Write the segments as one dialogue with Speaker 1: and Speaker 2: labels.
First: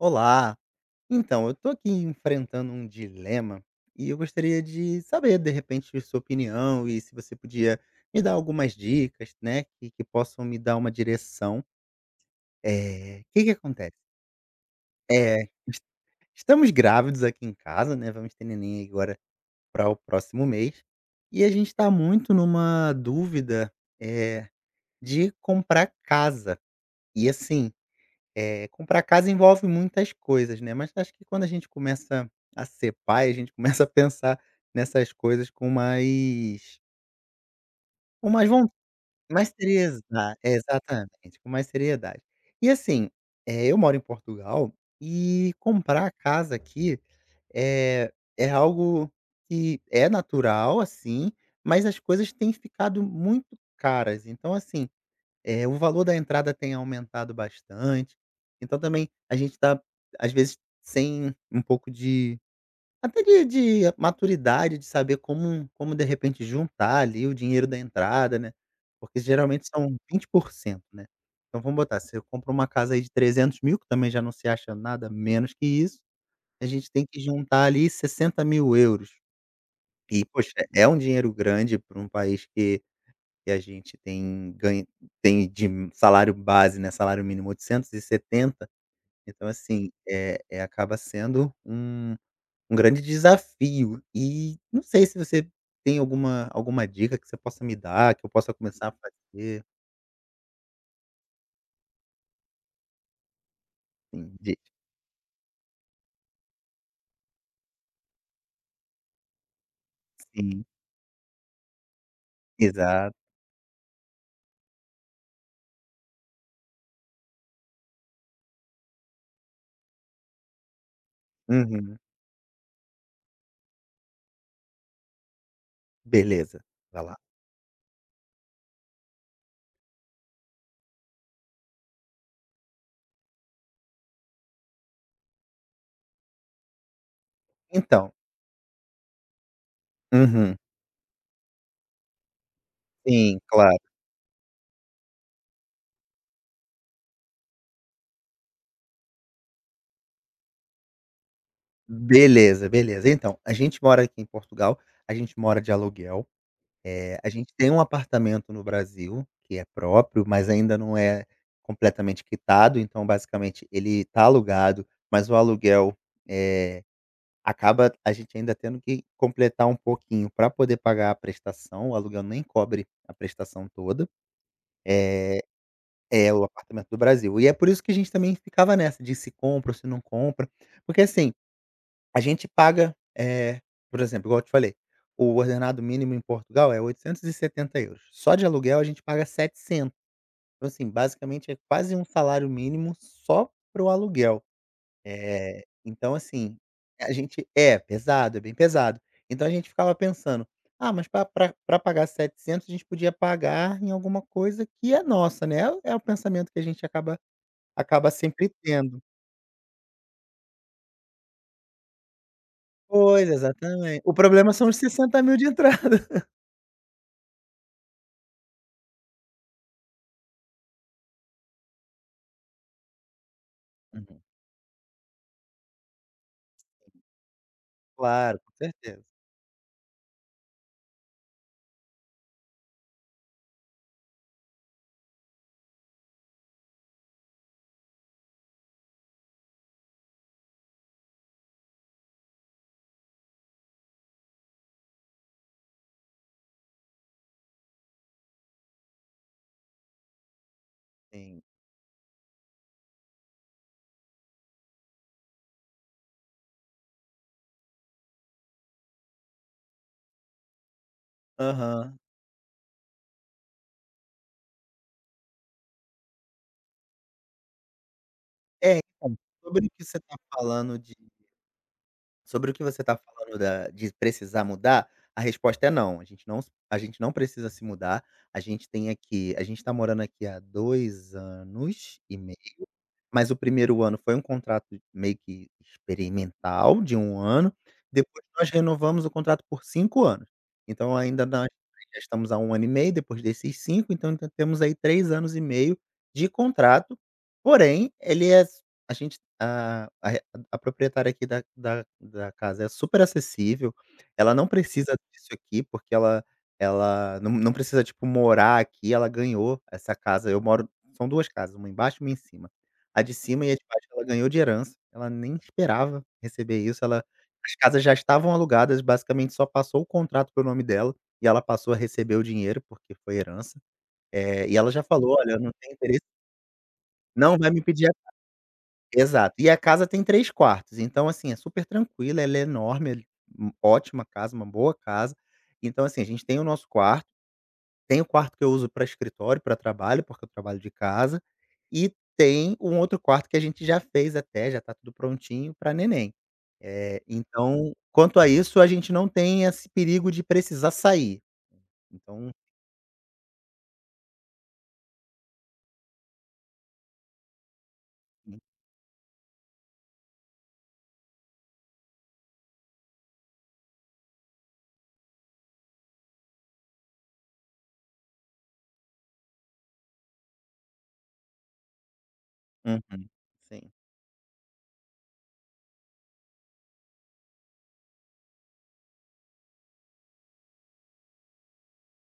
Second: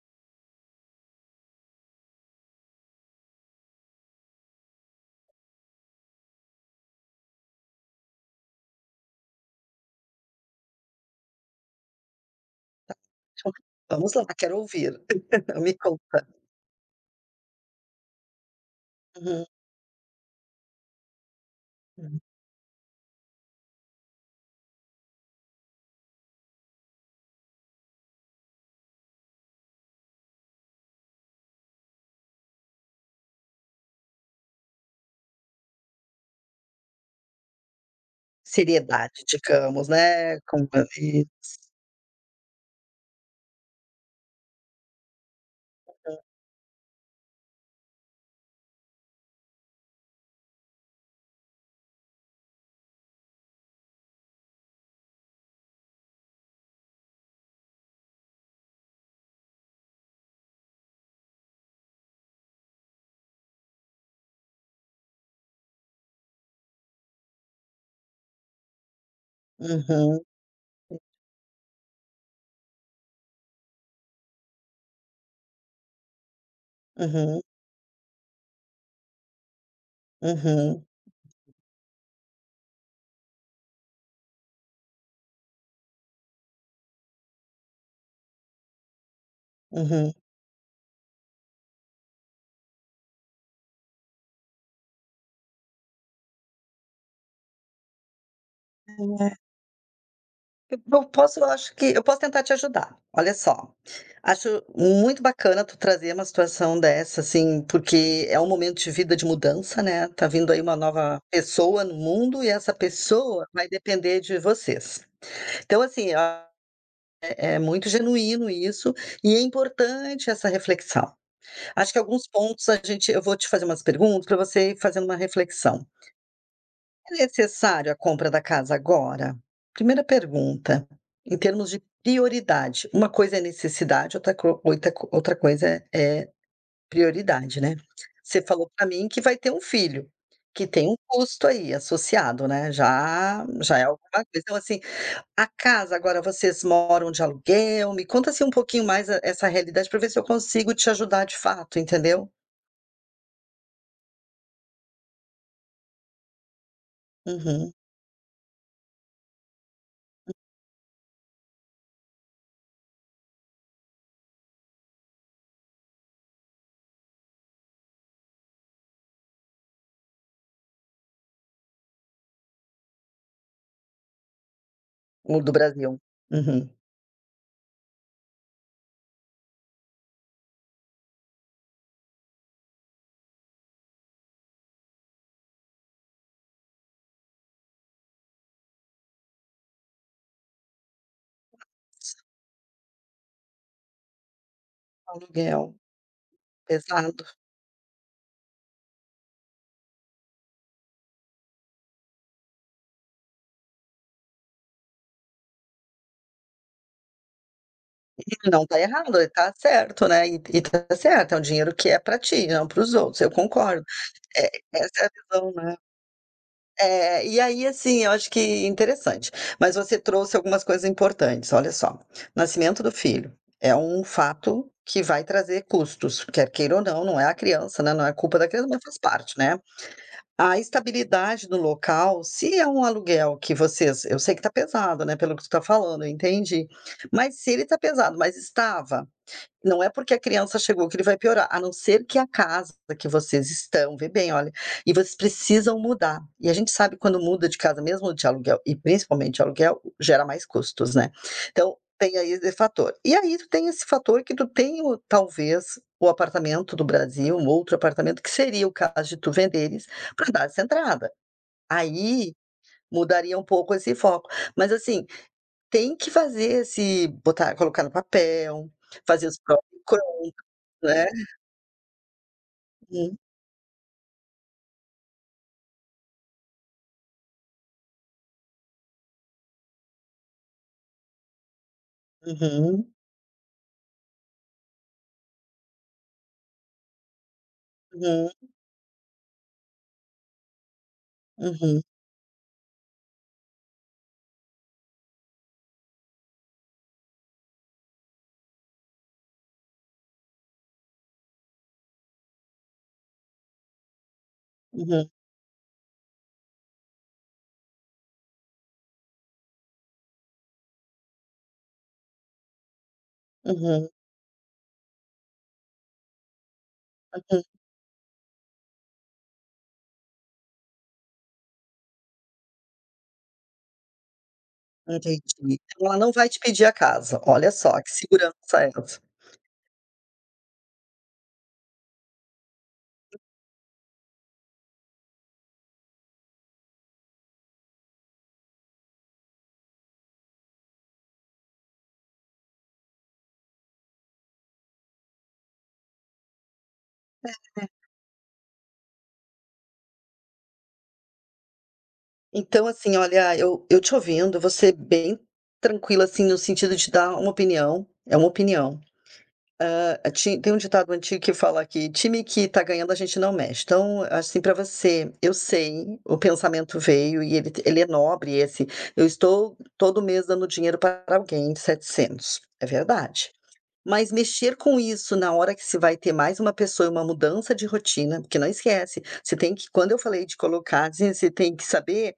Speaker 1: Olá. Então, eu tô aqui enfrentando um dilema e eu gostaria de saber, de repente, sua opinião e se você podia me dar algumas dicas, né, que que possam me dar uma direção.
Speaker 2: Tá
Speaker 1: Eh, o
Speaker 2: pode
Speaker 1: que que
Speaker 2: falar,
Speaker 1: acontece
Speaker 2: vamos lá quero ouvi-lo.
Speaker 1: É,
Speaker 2: Me
Speaker 1: es
Speaker 2: conta.
Speaker 1: estamos grávidos aqui em casa, né, vamos ter neném agora
Speaker 2: Uhum.
Speaker 1: pra o próximo mês e a gente tá
Speaker 2: Hum.
Speaker 1: muito numa dúvida, eh, de comprar casa. E assim, eh, comprar casa envolve muitas coisas, né, mas acho que quando a gente começa a ser pai, a gente começa a pensar nessas coisas com mais com mais von
Speaker 2: Seriedade,
Speaker 1: mais série
Speaker 2: digamos,
Speaker 1: Exa
Speaker 2: né?
Speaker 1: é, exatamente, com
Speaker 2: Compromisso.
Speaker 1: mais seriedade. E, assim, eh, eu moro em Portugal, e comprar
Speaker 2: Uhum.
Speaker 1: casa aqui é é algo que é natural, assim, mas as coisas têm ficado muito caras. Então, assim, eh, o valor da entrada tem aumentado bastante, então também a gente tá, às vezes, sem um pouco de até de de maturidade, de saber como como, de repente, juntar ali o dinheiro da entrada, né, porque geralmente
Speaker 2: Uhum,
Speaker 1: são vinte
Speaker 2: hum.
Speaker 1: por cento, né, então, vamos botar, você compra uma casa aí de 300.000, que também já não se acha nada menos que isso, a gente tem que
Speaker 2: Uhum.
Speaker 1: juntar ali €60.000. E, poxa,
Speaker 2: Uhum.
Speaker 1: é um dinheiro grande pra um país que que a gente tem ganho tem de salário base, né, salário mínimo, 870. Então, assim,
Speaker 2: Uhum.
Speaker 1: eh eh, acaba sendo um um grande desafio e não sei se você tem alguma alguma dica que você possa me dar, que eu possa começar a
Speaker 2: É.
Speaker 1: fazer.
Speaker 2: Eu po posso, eu acho que eu posso tentar te ajudar. Olha só,
Speaker 1: Hum, de
Speaker 2: acho muito bacana tu trazer uma situação dessa assim, porque é um momento de vida, de mudança, né tá vindo aí
Speaker 1: Sim.
Speaker 2: uma nova pessoa no mundo e essa
Speaker 1: Exato.
Speaker 2: pessoa vai depender de vocês. Então, assim, a é é muito genuíno isso e é importante essa reflexão. Acho
Speaker 1: Uhum.
Speaker 2: que alguns pontos a gente eu vou te fazer umas perguntas pra você ir fazendo uma reflexão.
Speaker 1: Beleza, vai
Speaker 2: É
Speaker 1: lá.
Speaker 2: necessário a compra da casa agora? 1ª pergunta, em termos de prioridade. Uma coisa é necessidade, outra co oitra co outra coisa é é prioridade, né.
Speaker 1: Então.
Speaker 2: Você falou pra mim que vai ter um filho,
Speaker 1: Uhum.
Speaker 2: que tem um custo aí associado, né,
Speaker 1: Sim,
Speaker 2: já já
Speaker 1: claro.
Speaker 2: é alguma coisa. Então, assim, a casa agora vocês moram de aluguel, me conta assim um pouquinho mais essa realidade pra ver se eu consigo te ajudar de fato, entendeu?
Speaker 1: Beleza, beleza. Então, a gente mora aqui em Portugal, a gente mora de aluguel, eh, a gente tem
Speaker 2: Uhum.
Speaker 1: um apartamento no Brasil que é próprio, mas ainda não é completamente quitado, então, basicamente, ele tá alugado, mas o aluguel, eh, acaba a gente ainda tendo que completar um pouquinho pra poder pagar a prestação, o aluguel nem cobre a prestação toda. Eh,
Speaker 2: O do Brasil.
Speaker 1: é o
Speaker 2: Uhum.
Speaker 1: apartamento do Brasil. E é por isso que a gente também ficava nessa de se compra ou se não compra, porque, assim, a gente paga, eh, por exemplo, igual eu te falei, o ordenado mínimo em Portugal é €870. Só de aluguel, a gente paga 700. Então, assim, basicamente, é quase um salário mínimo só pro aluguel,
Speaker 2: O
Speaker 1: eh,
Speaker 2: aluguel.
Speaker 1: então, assim, a
Speaker 2: Pesado.
Speaker 1: gente É, pesado, é bem pesado. Então, a gente ficava pensando: “Ah, mas pra pra pra pagar 700, a gente podia pagar em alguma coisa que é nossa, né?” É o é o pensamento que a gente acaba acaba sempre
Speaker 2: E não tá
Speaker 1: tendo.
Speaker 2: errado, tá certo, né? E e tá certo, é um dinheiro que é pra ti, não para os outros. Eu
Speaker 1: Pois,
Speaker 2: concordo.
Speaker 1: exatamente. O
Speaker 2: É,
Speaker 1: problema são os
Speaker 2: essa é a
Speaker 1: 60.000 de
Speaker 2: visão, né?
Speaker 1: entrada.
Speaker 2: É, e aí, assim, eu acho que interessante, mas você trouxe algumas coisas importantes. Olha só, nascimento do filho é um
Speaker 1: Uhum.
Speaker 2: fato que vai trazer custos, quer queira ou não. Não é a criança, né, não é culpa
Speaker 1: Claro,
Speaker 2: da
Speaker 1: com
Speaker 2: criança, mas faz
Speaker 1: certeza.
Speaker 2: parte, né. A estabilidade do local, se é um aluguel que vocês Eu sei que tá pesado, né, pelo que tu tá falando, eu entendi, mas, se ele tá pesado, mas estava, não é porque a criança chegou que ele vai piorar, a não ser que a casa que vocês estão, vê bem, olha, e vocês precisam mudar. E a gente sabe, quando muda de casa, mesmo de aluguel, e principalmente de aluguel, gera mais custos, né?
Speaker 1: Sim.
Speaker 2: Então, tem aí esse fator. E aí tu tem esse fator que tu tem o, talvez, o apartamento do Brasil, um outro apartamento, que seria o caso de tu venderes pra dar essa entrada.
Speaker 1: Aham.
Speaker 2: Aí mudaria um pouco esse foco. Mas, assim, tem que fazer esse botar colocar no papel,
Speaker 1: É, então,
Speaker 2: fazer os prós
Speaker 1: sobre o
Speaker 2: e
Speaker 1: que você
Speaker 2: contras,
Speaker 1: tá falando de
Speaker 2: né.
Speaker 1: sobre o que você tá
Speaker 2: Sim.
Speaker 1: falando da de precisar mudar, a resposta é "não", a gente não s a gente não precisa se mudar. A gente tem aqui a gente tá morando aqui há 2 anos e meio,
Speaker 2: Uhum.
Speaker 1: mas o 1º ano foi um contrato meio que experimental de 1 ano. Depois
Speaker 2: Uhum.
Speaker 1: nós renovamos o contrato por 5 anos. Então, ainda n ainda
Speaker 2: Uhum.
Speaker 1: estamos há 1 ano e meio, depois desses 5, então temos aí 3 anos e meio de contrato, porém, ele é s a gente, hã, a proprietária aqui da da da casa é superacessível, ela não precisa
Speaker 2: Uhum.
Speaker 1: disso aqui, porque ela ela não não precisa, tipo, morar aqui, ela ganhou essa casa. Eu moro são 2 casas, 1 embaixo e 1 em cima. A de cima e a de baixo
Speaker 2: Uhum.
Speaker 1: ela ganhou de herança, ela nem esperava receber isso, ela
Speaker 2: Aham.
Speaker 1: as casas já estavam alugadas, basicamente só passou o contrato para o nome dela e ela passou a receber o dinheiro, porque foi herança, eh, e ela já falou:
Speaker 2: Entendi.
Speaker 1: “Olha, eu não tenho
Speaker 2: Então ela
Speaker 1: interesse.”
Speaker 2: não vai te pedir a casa.
Speaker 1: não vai
Speaker 2: Olha
Speaker 1: me
Speaker 2: só,
Speaker 1: pedir
Speaker 2: que
Speaker 1: a casa.
Speaker 2: segurança essa.
Speaker 1: Exato. E a casa tem 3 quartos, então, assim, é supertranquila, ela é enorme, é ótima casa, uma boa casa. Então, assim, a gente tem o nosso quarto, tem o quarto que eu uso pra escritório, pra trabalho, porque eu trabalho de casa e tem um outro quarto que a gente já fez até, já tá tudo prontinho, pra neném. Eh, então,
Speaker 2: [unintelligible]
Speaker 1: quanto a isso, a gente não tem esse perigo de precisar sair. Então
Speaker 2: Então, assim, olha, eu eu te ouvindo, vou ser bem tranquila, assim, no sentido de te dar uma opinião. É uma
Speaker 1: Hum.
Speaker 2: opinião. Hã, a ti tem um ditado antigo que fala que: "Time que tá ganhando a gente não mexe". Então, assim, pra você, eu sei, o pensamento veio e ele t ele é nobre, esse: “Eu estou todo mês dando dinheiro pra alguém 700". É
Speaker 1: Uhum.
Speaker 2: verdade.
Speaker 1: Sim.
Speaker 2: Mas mexer com isso na hora que você vai ter mais uma pessoa e uma mudança de rotina, porque não esquece, você tem que quando eu falei de colocar, assim, você tem que saber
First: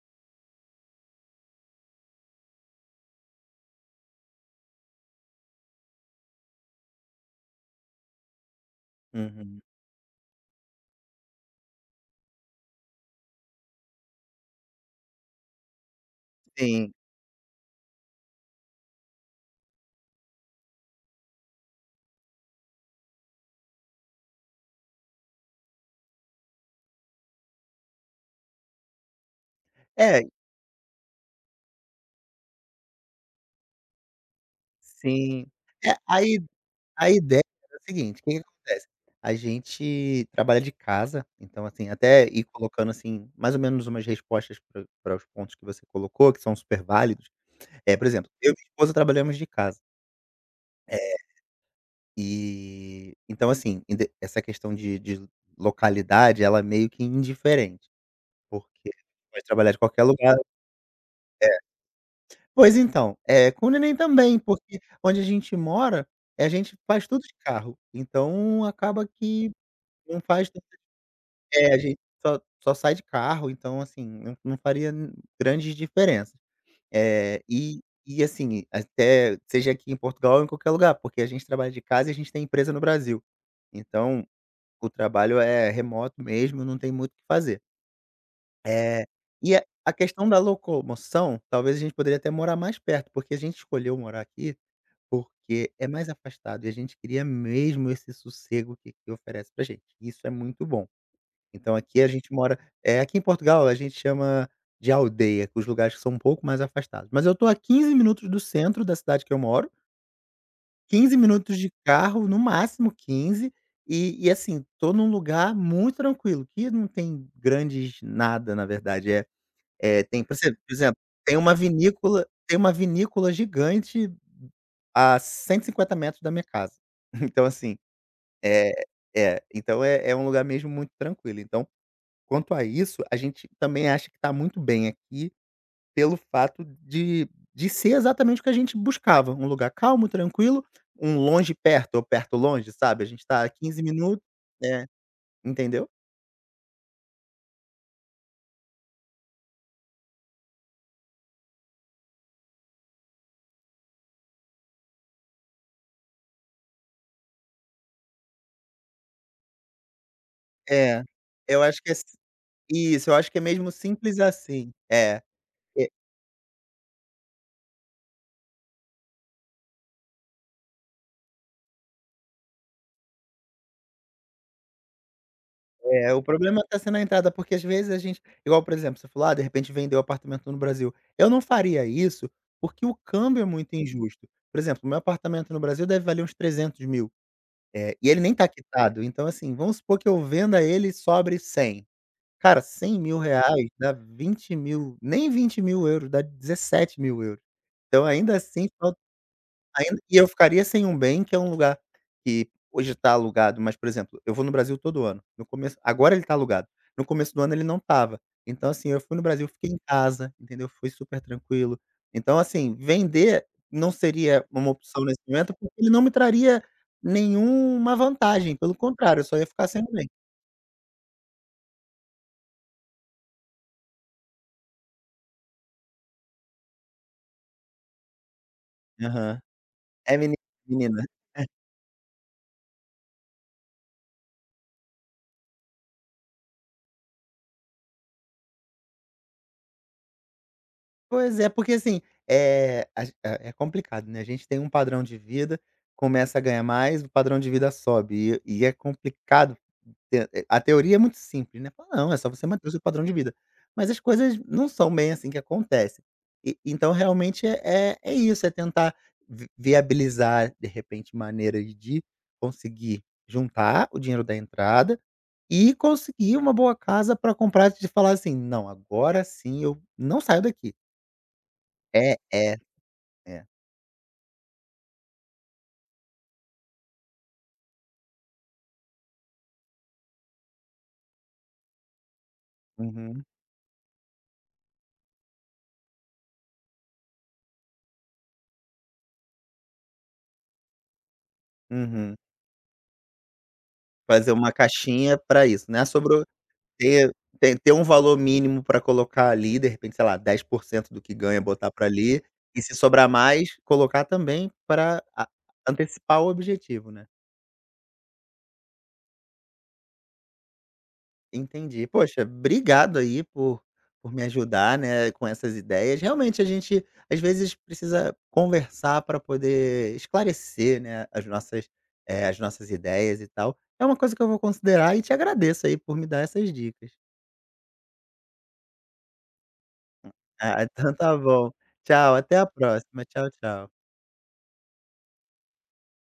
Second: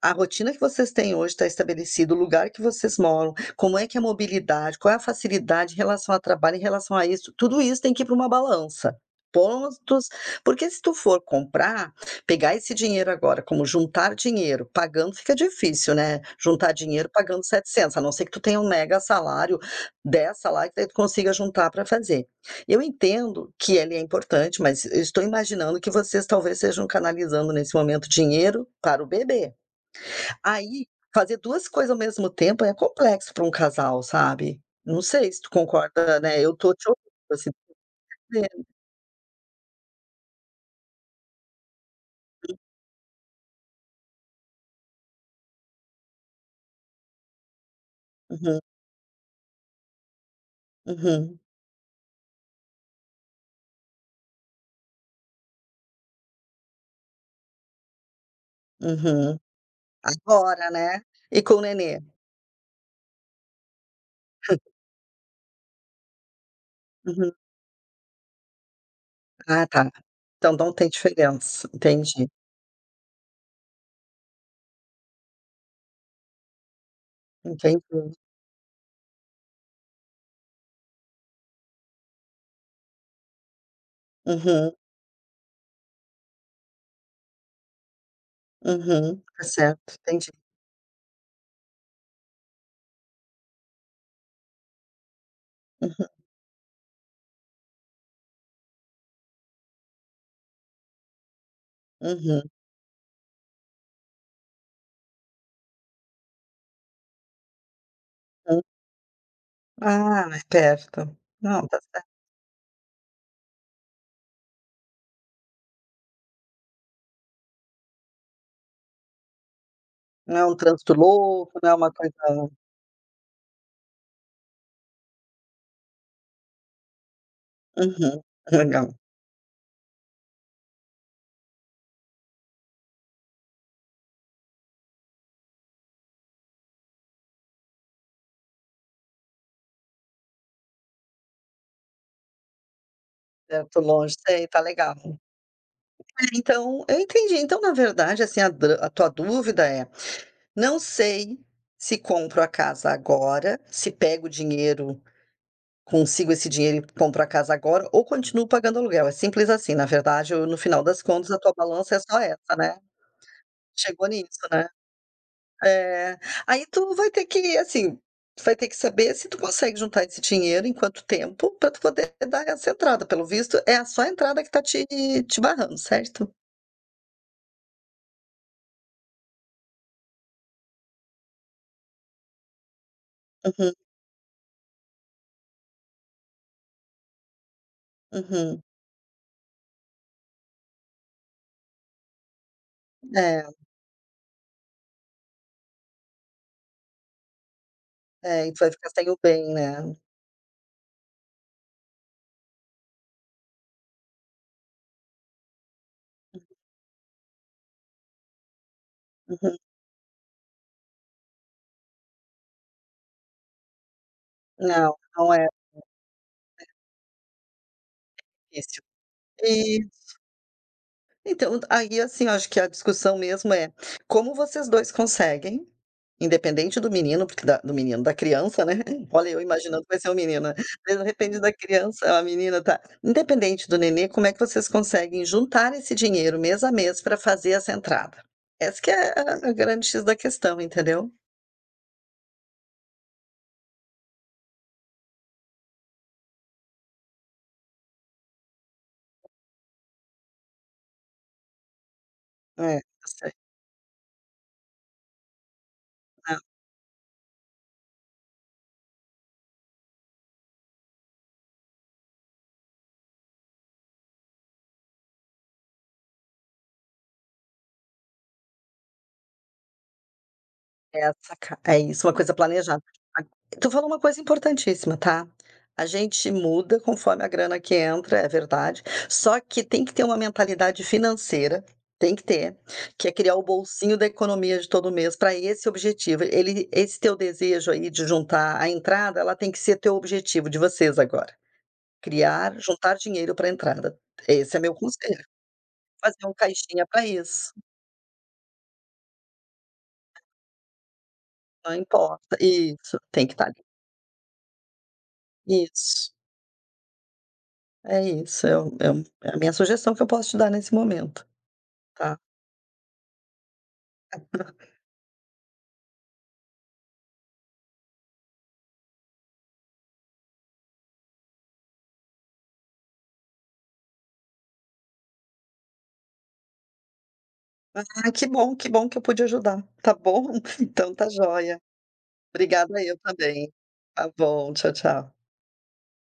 Speaker 2: a rotina que vocês têm hoje tá estabelecido, o lugar que vocês moram, como é que é a mobilidade, qual é a facilidade em relação a trabalho, em relação a isso. Tudo isso tem que ir pra uma balança.
Speaker 1: Uhum.
Speaker 2: Pontos porque, se tu for comprar, pegar esse dinheiro agora, como juntar dinheiro, pagando fica difícil, né, juntar
Speaker 1: Sim.
Speaker 2: dinheiro pagando 700, a não ser que tu tenha um mega salário, 10 salários, que daí tu consiga juntar pra fazer. Eu entendo que ele é importante, mas eu estou imaginando que vocês talvez estejam canalizando, nesse momento, dinheiro para o bebê.
Speaker 1: É
Speaker 2: Aí, fazer 2 coisa ao mesmo tempo é complexo pra um casal, sabe. Não sei se
Speaker 1: Sim.
Speaker 2: tu
Speaker 1: É,
Speaker 2: concorda,
Speaker 1: a i
Speaker 2: né. Eu tô te
Speaker 1: a
Speaker 2: ouvindo,
Speaker 1: ideia
Speaker 2: assim,.
Speaker 1: era o seguinte, o que que
Speaker 2: [unintelligible]
Speaker 1: acontece? A gente trabalha de casa, então, assim, até ir colocando assim mais ou menos umas respostas pra pra os pontos que você colocou, que são super válidos, eh, por exemplo, eu e
Speaker 2: Uhum.
Speaker 1: minha esposa trabalhamos de casa. É,
Speaker 2: Uhum.
Speaker 1: e então, assim, inde essa questão de de localidade, ela é meio que indiferente, porque
Speaker 2: Uhum.
Speaker 1: pode trabalhar de qualquer lugar É.
Speaker 2: Agora, né? E com o nenê?
Speaker 1: Pois então, é, com o neném também,
Speaker 2: Hum.
Speaker 1: porque onde a gente mora, eh, a gente faz tudo
Speaker 2: Uhum.
Speaker 1: de carro, então, acaba que
Speaker 2: Ah, tá.
Speaker 1: não faz
Speaker 2: Então,
Speaker 1: tanta
Speaker 2: não tem diferença.
Speaker 1: É, a gente
Speaker 2: Entendi.
Speaker 1: só só sai de carro, então, assim, não não faria, hum, grande diferença. É, e
Speaker 2: Entendi.
Speaker 1: e, assim, até seja aqui em Portugal ou em qualquer lugar, porque a gente trabalha de casa e a gente tem empresa no Brasil. Então,
Speaker 2: Uhum.
Speaker 1: o trabalho é remoto mesmo, não tem muito o que fazer. Eh,
Speaker 2: Uhum. Tá
Speaker 1: e a
Speaker 2: certo,
Speaker 1: a
Speaker 2: entendi.
Speaker 1: questão da locomoção, talvez a gente poderia até morar mais perto, porque a gente escolheu morar aqui, porque é
Speaker 2: Uhum.
Speaker 1: mais afastado e a gente queria mesmo esse sossego que aqui oferece pra gente, isso é muito bom. Então, aqui a gente
Speaker 2: Uhum.
Speaker 1: mora eh, aqui em Portugal a gente chama de aldeia, os lugares que são um pouco mais afastados, mas eu tô a 15 minutos do
Speaker 2: Hum.
Speaker 1: centro da cidade que eu moro
Speaker 2: Ah, é
Speaker 1: 15
Speaker 2: perto.
Speaker 1: minutos
Speaker 2: Não,
Speaker 1: de
Speaker 2: tá certo.
Speaker 1: carro, no máximo 15, e e, assim, tô num lugar muito tranquilo, que não tem grandes nada, na verdade. É é, tem,
Speaker 2: Não é um
Speaker 1: [unintelligible] por
Speaker 2: trânsito
Speaker 1: exemplo, tem
Speaker 2: louco,
Speaker 1: uma
Speaker 2: não é uma coisa
Speaker 1: vinícola tem uma vinícola gigante a 150 metros da minha casa. Então, assim
Speaker 2: Uhum.
Speaker 1: É
Speaker 2: Legal.
Speaker 1: é, então é é um lugar mesmo muito tranquilo. Então, quanto a isso, a gente também acha que tá muito bem aqui pelo fato de de ser exatamente o que a gente buscava, um lugar calmo, tranquilo, um longe perto ou perto longe, sabe? A gente tá a
Speaker 2: Perto
Speaker 1: 15 15
Speaker 2: longe,
Speaker 1: minu
Speaker 2: sei, tá
Speaker 1: É,
Speaker 2: legal.
Speaker 1: entendeu?
Speaker 2: É, então, eu entendi. Então, na verdade, assim, a dra a tua dúvida é: "Não sei se compro a casa agora, se pego o dinheiro consigo esse dinheiro e compro a casa agora ou continuo pagando aluguel". É simples, assim, na verdade ou no final das
Speaker 1: É,
Speaker 2: contas, a tua
Speaker 1: eu acho que é
Speaker 2: balança é
Speaker 1: s
Speaker 2: só essa, né?
Speaker 1: Isso, eu acho que é mesmo
Speaker 2: Chegou
Speaker 1: simples
Speaker 2: nisso, né?
Speaker 1: assim. É, que
Speaker 2: É, aí, tu vai ter que assim, vai ter que saber se tu consegue juntar esse dinheiro, em quanto tempo, pra tu poder dar essa entrada. Pelo visto, é a só a entrada que tá te te barrando,
Speaker 1: É, o
Speaker 2: certo?
Speaker 1: problema tá sendo a entrada, porque às vezes a gente igual por exemplo, você falou: "Ah, de repente vender o apartamento no Brasil". Eu não faria isso, porque o câmbio é
Speaker 2: Uhum.
Speaker 1: muito injusto. Por exemplo, o meu apartamento no Brasil deve valer uns R$ 300, eh, e ele nem tá
Speaker 2: Uhum.
Speaker 1: quitado. Então, assim, vamos supor que eu venda ele e sobre R$ 100. Cara, cem mil
Speaker 2: É.
Speaker 1: reais dá 20.000, nem 20.000 €, dá 17.000 € Então, ainda,
Speaker 2: É, e
Speaker 1: assim
Speaker 2: vai ficar
Speaker 1: fal
Speaker 2: sem o bem, né?
Speaker 1: ainda e eu ficaria sem um bem, que é um lugar que hoje tá alugado, mas por exemplo, eu vou no Brasil todo ano. No começo agora ele tá
Speaker 2: Uhum.
Speaker 1: alugado. No começo do ano ele não estava. Então, assim, eu fui no Brasil,
Speaker 2: Uhum.
Speaker 1: fiquei em casa, entendeu. Foi super tranquilo. Então assim, vender não seria uma
Speaker 2: Não,
Speaker 1: opção nesse
Speaker 2: não é.
Speaker 1: momento,
Speaker 2: É.
Speaker 1: porque ele não me traria nenhuma vantagem, pelo
Speaker 2: Difícil.
Speaker 1: contrário, eu só ia ficar sem
Speaker 2: Isso.
Speaker 1: o bem.
Speaker 2: Então, aí, assim, eu acho que a discussão mesmo é, como vocês dois conseguem? Independente do menino, porque da do menino da criança, né? Olha
Speaker 1: Aham.
Speaker 2: eu imaginando que vai ser um
Speaker 1: É meni
Speaker 2: menino.
Speaker 1: menina.
Speaker 2: De repente,
Speaker 1: [unintelligible]
Speaker 2: da criança é uma menina, tá. Independente do nenê, como é que vocês conseguem juntar esse dinheiro mês a mês pra fazer essa entrada. Essa que é a a grande "X" da questão, entendeu?
Speaker 1: Pois é, porque, assim, eh, a gen é complicado, né. A gente tem um padrão de vida, começa a ganhar mais, o padrão de vida sobe e é e é complicado [unintelligible] a teoria é muito simples, né: "Fala não, é só você manter o
Speaker 2: É,
Speaker 1: seu padrão
Speaker 2: tá
Speaker 1: de
Speaker 2: certo.
Speaker 1: vida". Mas as coisas não são bem, assim, que acontece.
Speaker 2: É.
Speaker 1: E, então, realmente é-é, isso, é tentar vi viabilizar, de repente, maneiras de conseguir juntar o dinheiro da entrada e conseguir uma boa casa pra comprar e de falar, assim: "Não, agora sim eu não saio daqui".
Speaker 2: É essa a cas é isso, uma
Speaker 1: É,
Speaker 2: coisa
Speaker 1: é.
Speaker 2: planejada. [unintelligible]
Speaker 1: É.
Speaker 2: Tu falou uma coisa importantíssima, tá. A gente muda conforme a grana que entra, é verdade. Só que tem que ter uma mentalidade financeira, tem que ter. Que é
Speaker 1: Uhum.
Speaker 2: criar o bolsinho da economia de todo mês pra esse objetivo. Ele esse teu desejo, aí, de juntar a entrada, ela tem que ser teu objetivo, de vocês agora.
Speaker 1: Uhum.
Speaker 2: Criar juntar dinheiro pra entrada.
Speaker 1: Fazer uma
Speaker 2: Esse é meu
Speaker 1: caixinha
Speaker 2: conselho.
Speaker 1: pra isso, né, sobrou
Speaker 2: Fazer um caixinha pra
Speaker 1: ter
Speaker 2: isso.
Speaker 1: ter ter um valor mínimo pra colocar, ali, de repente, sei lá, 10% do que ganha, botar
Speaker 2: Não
Speaker 1: pra, ali,
Speaker 2: importa
Speaker 1: e se
Speaker 2: Isso,
Speaker 1: sobrar
Speaker 2: tem que tá,
Speaker 1: mais,
Speaker 2: ali.
Speaker 1: colocar também pra a
Speaker 2: Isso.
Speaker 1: antecipar o objetivo, né?
Speaker 2: É isso, é o é o é a minha sugestão que eu posso te dar nesse momento,
Speaker 1: Entendi.
Speaker 2: tá.
Speaker 1: Poxa, obrigado, aí, por por me
Speaker 2: [unintelligible]
Speaker 1: ajudar, né, com essas ideias. Realmente, a gente às vezes precisa conversar pra poder esclarecer, né, as nossas eh, as nossas ideias, e tal. É uma coisa que eu vou considerar e te agradeço aí por me dar essas dicas.
Speaker 2: Ah, que bom, que bom que eu pude ajudar. Tá
Speaker 1: Hum,
Speaker 2: bom.
Speaker 1: ah,
Speaker 2: Então
Speaker 1: então,
Speaker 2: tá
Speaker 1: tá bom.
Speaker 2: joia.
Speaker 1: Tchau, até a
Speaker 2: Obrigada eu
Speaker 1: próxima. Tchau,
Speaker 2: também.
Speaker 1: tchau.
Speaker 2: Tá bom, tchau, tchau.